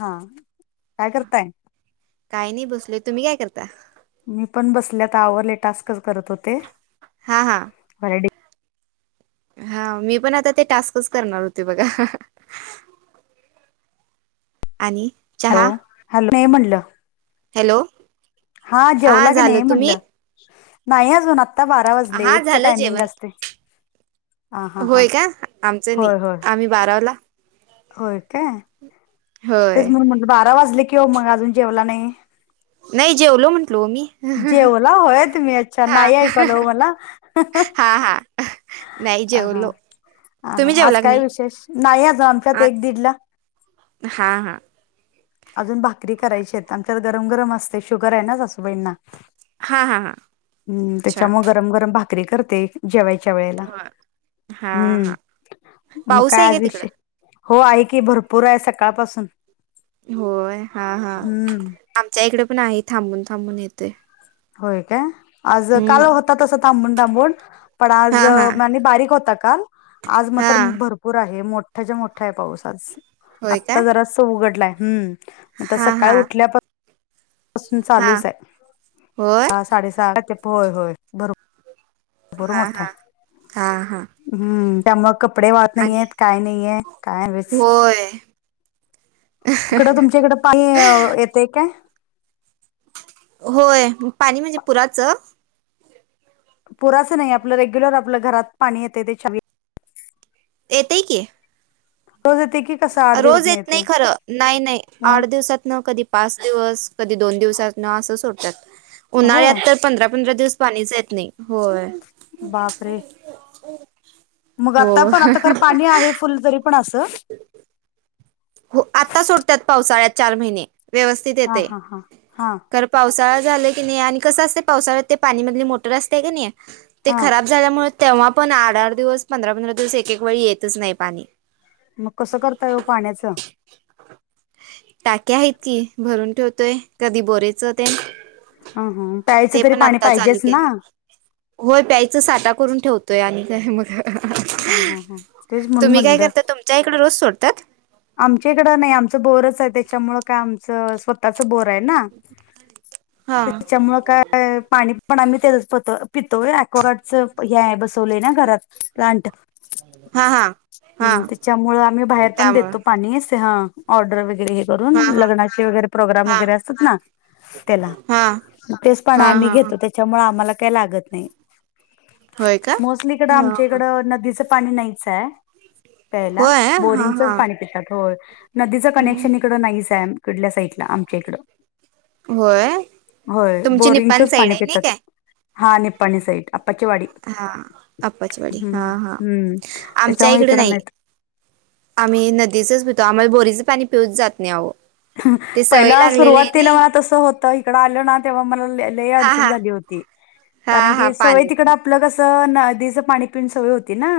हा काय करताय काय नाही बसलय तुम्ही काय करता मी पण बसल्यात आवरले टास्कच करत होते हा हा हॅलो हा मी पण आता ते टास्कच करणार होते बघा हाह. हॅलो, हॅलो नाही म्हणलं हॅलो हा जेवला की झालं नाही तुम्ही म्हटलं, नाही अजून आता आता बारा वाजले हा एकच झालं टायमिंग जेवण असते. हा हा हा होय का आमचं नाही होय होय आम्ही बाराला होय काय? होय तेच म्हणून म्हण बारा वाजले की ओ मग अजून जेवला नाही. नाही जेवलो म्हण स्लोमी जेवला होय तुम्ही अच्छा हा नाही ऐकवाल ओ मला हा हा. नाही हा जेवलो. हा हा तुम्ही आज जेवला की काय नाही विशेष नाही आ आमच्यात एक आज दीडला हा हा अजून भाकरी करायची आहेत आमच्यात गरम गरम असते शुगर आहे ना सासूबाईंना हा हा हा हम्म अच्छा त्याच्यामुळे गरम गरम भाकरी करते जेवायची वेळेला हा हम्म हा मग पाऊस काय आहे का आजष तिकडं हो आहे की भरपूर आहे सकाळपासून होय हा हा हम्म आमच्या इकडे पण आहे थांबून थांबून येते होय काय आज काल होतातसं थांबून तांबून पण आज हा हा म्ह बारीक होता का आज मग तर हा भरपूर आहे मोठ मोठ्या मोठा आहे पाऊसज होय का आत्ता जरास उघडलाय हम्म आता हा हा सकाळी उठल्या पासून हा चालूच आहे होय सहा साडे सहा होय होय बरोर घर हा मोठा हा हा हा आहे हम्म त्यामुळे कपडे वाळत आणि नाहीयेत काय नाहीये काय उगीचच होय तिकडं तुमच्या इकड पाई येते काय होय पाणी म्हणजे पुराचं पुराचं नाही आपलं रेग्युलर आपलं घरात पाणी येते ते छा येतय की रोज येते की कसं आठ रोज दिवसात येत येते नाही खर नाही नाही ह आठ दिवसात कधी पास दिवस कधी दोन दिवसात असं सोडतात होय उन्हाळ्यात तर पंधरा पंधरा दिवस पाणीच येत नाही होय बापरे मग हो आता पण आता खर पाणी आहे फुल तरी पण असं हो आता सोडत्यात पावसाळ्यात चार महिने व्यवस्थित हा येतय हा हा हा तर पावसाळत झा की नाही आणि कस असत पावसाळ पाणीमधली मोटर असते क नाही ते हा खराब झाल्यामुळे तेव्हा पण आठ आठ दिवस पंधरा पंधरा दिवस एक एक वेळी येतच नाही पाणी मग कसं करता ये पाण्याचं टाक्या आहेतत की भरून ठेवतोय कधी बोरेयचं ते ह ह प्यायचं ते तरी पण पाणी आता चालू पाहिजेच केलं ना होय प्यायचं साठा करून ठेवतोय आणि काय मग ह हो हो हो तेच तु [unintelligible] म्हणून म्ही काय करता तुमच्या इकडे रोज सोडतात आमच्याकडं नाही आमच बोरच आहे त्याच्यामुळे काय आमचं स्वतःच बोर होय ना हा त्याच्यामुळे काय पाणी पण आम्ही तेच पो पितोय अक्गार्डच हे बस बसवले ना घरात प्लांट हा हा हा त्याच्यामुळे आम्ही बाहेर पण त्यामुळं देतो ईसहा ऑर्डर वेगळे हे करुन हा हा लग्नाचे वगैरे प्रोग्राम हा वगैरे असतात ना त्याला हा हा मग तेच पण हा आम्ही हा घेतो त्याच्यामुळे आम्हाला काही लागत नाही होय का मोस्टली इकडं हा आमच्या हा इकडं नदीचं पाणी नाहीच आहे पयला होय हा बोरिंगचच हा पाणी पीतो होय नदीचं कनेक्शन इकडं नाहीच आहे कुडल्या साईडला आमच्या इकडं होय होय तुमची निपाण बोरिंगचच साईड पाणी आहे नाही पेतात काय हा निपणी सईटला हा आप्चीवाडी हा हा हम्म आमच्या त्याच्यामुळे इकडे इकडं नाही आम्ही नदीचच पितो आम्हाला बोरीच पाणी पिऊच जात नाही आहो [unintelligible] पहिला सुरुवातीला मला तसं होतं इकडं आलं ना तेव्हा मला तेव्हा लय हा अडचण हा झाली होती हा कारण हा की सगळं तिकडं पाणीच आपलं कसं त नदीच पाणी पिऊन सवय होती ना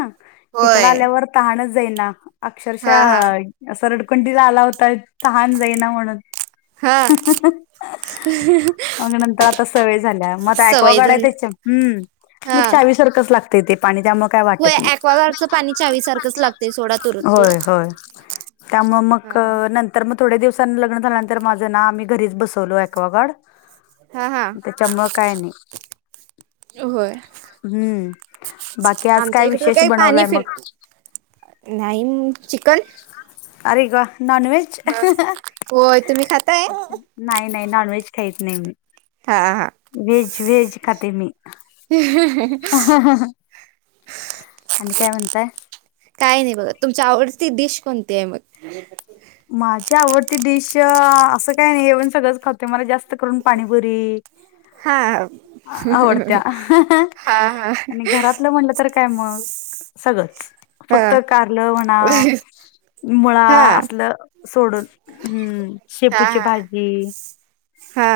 इकडं होय आल्यावर तहणच जाईना हा हा अक्षरशः अस आ रडकुडीला आला होतायत ऑन लाइन अ महणून हा [unintelligible] मग नंतर आता सवय झाल्या मग ऐकवा सवय गड आहे झाली त्याच्या हम् हा मग चावीसारखच लागत तेथ पाणी त्यामुळे काय होय वाटत नाही ॲक्वागार्डचं पाणी चावीसारखंच लागतंय सोडा तुरत [unintelligible] होय तुरत होय त्यामुळे मग अ हा नंतर मग थोड्या दिवसांनी लग्न झाल्यानंतर माझं ना आम्ही घरीच बसवलो ऐवा गड हा हा त्याच्यामुळे काय नाही होय हम्म बाकी आज काय आमच्या इकड विशेष काही पाणी बनवलाय मग फिरत नाही चिकन अरे वा नॉन वहेज [unintelligible] होय तुम्ही खाताय हा नाही नाही नॉनव्हेज काहीत नाही मी हा वेज वेहेज खाते मी [unintelligible] आणि काय म्हणताय काय नाही बघा तुमची आवडती डिश कोणती आहे मग माझी आवडती डिश अ असं काय नाही जेवण सगळंच खातते मला जास्त करून पाणीपुरी हा आवडत्या हा हा आणि घरातलं म्हणलं का मग सगळच फक्त हा हा कारल म्हणा मुळा हा अस लं सोडून हम्म हा शेपूची हा भाजी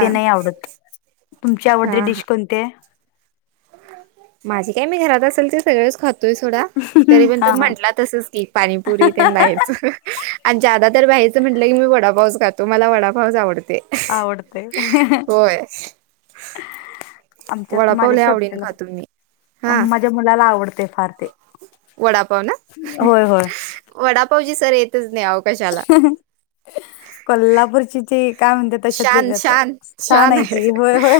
ते नाही आवडत तुमची आवडती हा डिश कोणते माझी काय मी घरात असेल ते सगळेच खातो ो सथोडा तरी पण तू हा म्हंटला तसच की पाणीपुरी ते बाहेरच आणि जा्यादा तर वयचं म्हटलं की मी वडापाऊस खातो मला वडापाऊस आवडतो ते हा आवडते होय आमच्यात वडापाव माझ्या लय आवडीन खातो मी छोट्याला हा माझ्या मुलाला आवडते फार ते वडापाव ना होय होय वडापाव जी सर येत कोल्हापूरची ते काय म्हणते तशात ल शान जातय शान छान शान आहे त होय होय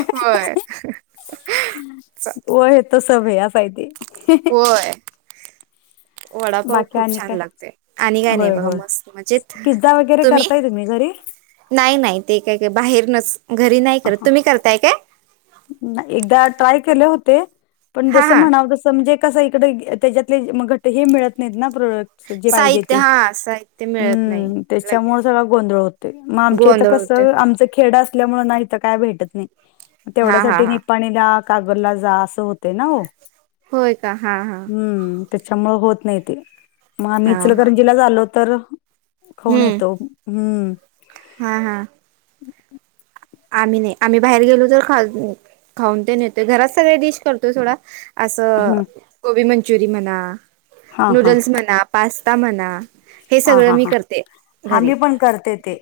व हे त स आहे असय ते होय. वडापाव बाकी खूप आणि छान काय लागते आणि काय नाही होय बघा होय मस्त म्हणज पिझ्झा वगैरे तुम्ही करताय घरी नाही नाही ते काय काय बाहेर नस एकदा ट्राय केलं हो ते पण हा जस हा म्हणाव तस म्हणजे कस इकडे त्याच्यातले घ मिळत नाही ना प्रोडक्ट जे पाहिजे साहित्य ते हा साहित्य मिळत नाही हम्म त्याच्यामुळे लगेच सगळ गोंधळ होते मग आमच्या इथ गोंधळ होते कसं आमच खेड नाही काय भेटत नाही हा हा तेवढ्यासाठी हा निणी का जा अस ते ना हो होय का हा हा हम्म त्याच्या मग होत नाही ते मग आम् हा हा मिचलकरंजीला झा आलो तर खाऊन हम्म येतो हम्म हा हा आम्ही नाही आम्ही बाहेर गेलो तर खाऊ खाऊन ते नेतोय घरात सगळ डिश करतोय थोडा असं हम्म. गोबी मंचुरीियन म्हणा हा हा नूडल्स म्हणा पास्ता म्हणा हे हा सगळं हा मी हा करते हा मी घरी पण करते ते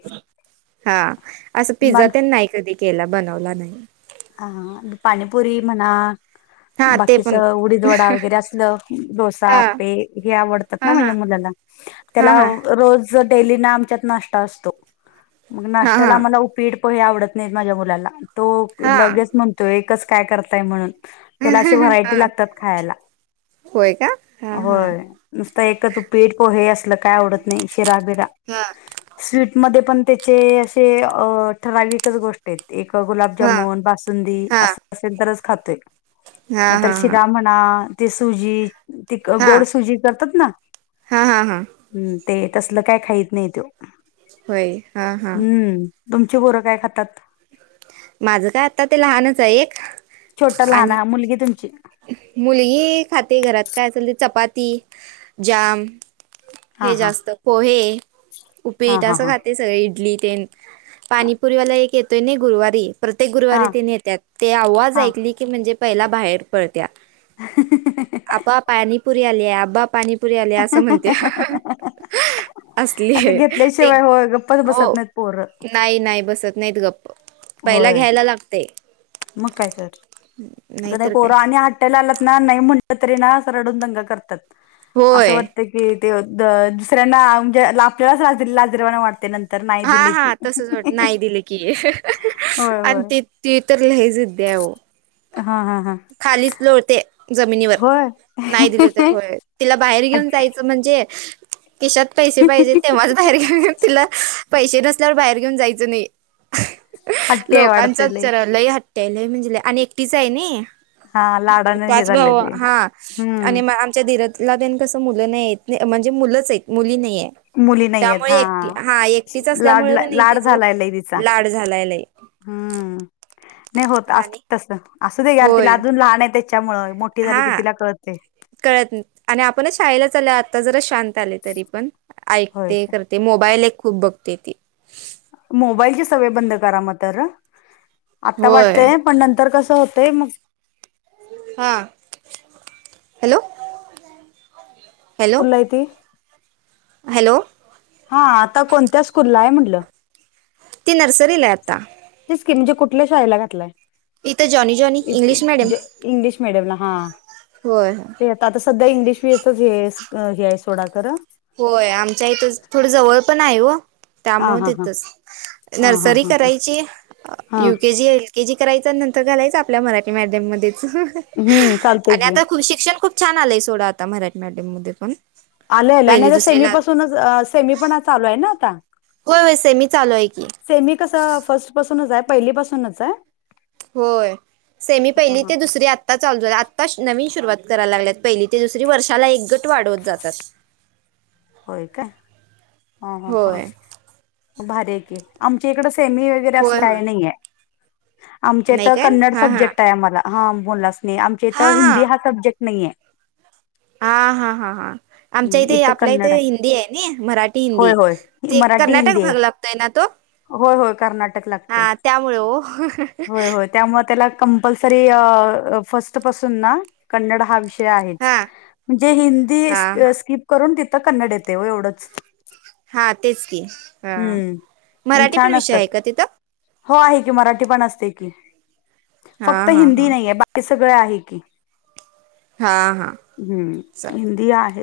हा असं पिझ्झा मग त्यां नाही कधी केला बनवला नाही. हा पाणीिपुरी मना हा ते पण बाकीचं उडीदवडा वगैरे असलं डोसा हा आपे हे आवडतात ना हा हा माझ्या मुलाला हा त्याला हा रोज आ हा हा आ प हे आवडत नाही माझ्या मुलाला तो हा लगेच म्हणतोय एकच काय करताय म्हणून त्याला अशी व्हरायटी हा लागतात खायला होय का हा हा होय नुसत एक तू पीठ पो हे असलं काय आवडत नाही शिरा बिरा हा स्वीटमध्ये पण त्याचे असे ठराविकच गोष्ट आहेत एक हा गुलाबजामुून बासुंदी हा असं असेल तरच खातोय हा हा मंत हा शिरा म्हणा ते सुजी ती हा गोड सुजी करतात ना हा हा हा ह् ते तसल काय खाहीत नाही त होय हा हा तुमची बोरं काय खातात माझं का आता ते लहानच आहे एक छोट आणि लहाना मुलगी तुमची मुलगी खाते घरात काय असल ते चपाती जाम हा हे हा जास्त पोहे हा उपीट हा असं हा खाते सगळे इडली ते पाणीपुरी वाला एक येतोय ना गुरुवारी प्रत्येक हा गुरुवारी तने येतात ते आवाज हा ऐकली की म्हणजे पहिला बाहेर आप पाणीपुरी आलेया आप पाणी पुरी आल्या असं म्हणते. आता असली आहे ते घेतल्याशिवाय होय गप्पच हो बसत नाहीत पोर नाही नाही बसत नाहीत गप्प पहिला होय घ्यायला लागते. मग काय तर कदा नाहीतर काय पोरा आणि त ना नाही म्हटलं तरी ना रडून दंग करतात असं होय वाटत की. ते दुसऱ्यांना म्हणजे आपल्यालाच ला लाजदवाना वाटते नंतर. नाही हा दिले हा की तसच वाट नाही दिलं की होय आणि होय ते ती तर लज देव. हा हा हा खालीच लोळते. जमिनीवर होय नाही दिलं तर होय तिला बाहेर घेऊन जायचं म्हणजे. किशात पैसे पाहिजे तेव्हाच बाहेर घेऊन तिला पैसे नस. ल्या बाहेर घेऊन जायचं नाही हट्टी आहे लोकांच वाटत लय चरलं ह त्यालय म्हणजे आणि एकटीच आहे ना. हा लाडाने हे पाच झाले भाऊ ते हा आणि हम्म आमच्या धीरजला बेन कस. मु नाही म्हणजे मुच मुली नाही. मुली नाही आहेत त्यामुळे एकटी हा एकटीच लाड असल्यामुळे नाही लाड तिच झालाय लय तिचा लाड झालायला आहे. हम्म. नाही होत असत तसं असू दे घ्याल तिला होय अजून लहान आहे त्याच्यामुळे मोठी झाली की हा तिला कळते. कळत नाही आणि आपणच शाळेलाच आल आता जरा शांत आले तरी पण. होय ऐकते काय? करते मोबाईल एक खूप बघते ती. मोबाईलची सवय बंद करा म आता होय वाटतय पण नंतर क. होतंय मग. हा हॅलो. हॅलो फलायती. हॅलो. हा आता कोणत्या स्कूलला आहे म्हटलं ती नर्सरीला आता. ण कुठ श घय इथं जॉनी जॉनी इंग्लिश इ मडयम ह. हो ह. सध्या इंग्लिश मी येतच हे हे आहे सोडाकर होय आमच्या इथं थोड जवळ पण आहे व. हा त्यामुळे हा हा तेतच हा हा नर्सरी हा हा करायची हा युकेजी एल केजी. कराच नंतर घालायच आपल्या मराठी मम मच हम्म चालतंय आणि की आ शिक्षण खूप. छान आलंय सोडा आता मराठी मॅडम मध्ये पण आलंय पहिली आणि आ सेमी दुसरीला पासूनच सेमी पण चालू आहे ना आता. होय होय सेमी चालू आहे की सेमी कस फर्ट पासूनच आहे पहिली पासूनच आहे. होय सेमी हा पहिली हा ते हा. दुसरी आत्ता चालू आत्ता नवीन सुरुवात. करायला लागल्यात पहिली ते दुसरी वर्षाला एक गट वाढवत जातात. होय का होय ह भारी आमच्या इकडे. सेमी वगैरे होय असलं आहे होय नाहीे. आमच्या इथ नाही काय कन्नड हां हां सब्जेक्ट आहे आम्हाला हा बोलला. नाही आमच्या इथं हां हिंदी हा सब्जेक्ट नाहीे. हा हा हा हा आमच्या हम्म, इथे. इथं आपल्या इथ कन्नड हिंदी आहे ना मराठी होय हिंदी होय ते मराठी कर्नाटक हिंदी आहे भाग लागतोय ना तो. होय होय कर्नाटक लागते हां त्यामुळे ओ हां होय होय त्यामुळे त्याला कंपल्सरी फर्स्ट पासून ना कन्नड हा विषय. हां म्हण हां ह तथ कन्डव. हा तेच की ह मराठी पण छान विषय असतात. आहे का तिथं. हो आहे की मराठी पण असते की फक्त हां हां हिंदी हां नाही. स आहे हिंद. हां हां ह च ह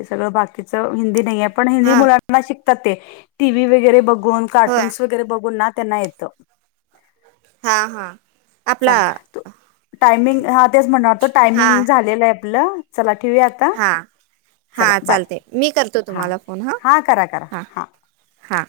हां मुं श ब गोन होय कार्टून्स वगैरे बघून ना त्यांना येतं. हा हा. आपला चालेल टायमिंग हाच म्हणणार हा टायमिंग झाले. आपलं चला ठेवया आता हा चला हा बाय. चालते मी करतो हा तुम्हाला फोन हा करा करा हा. हा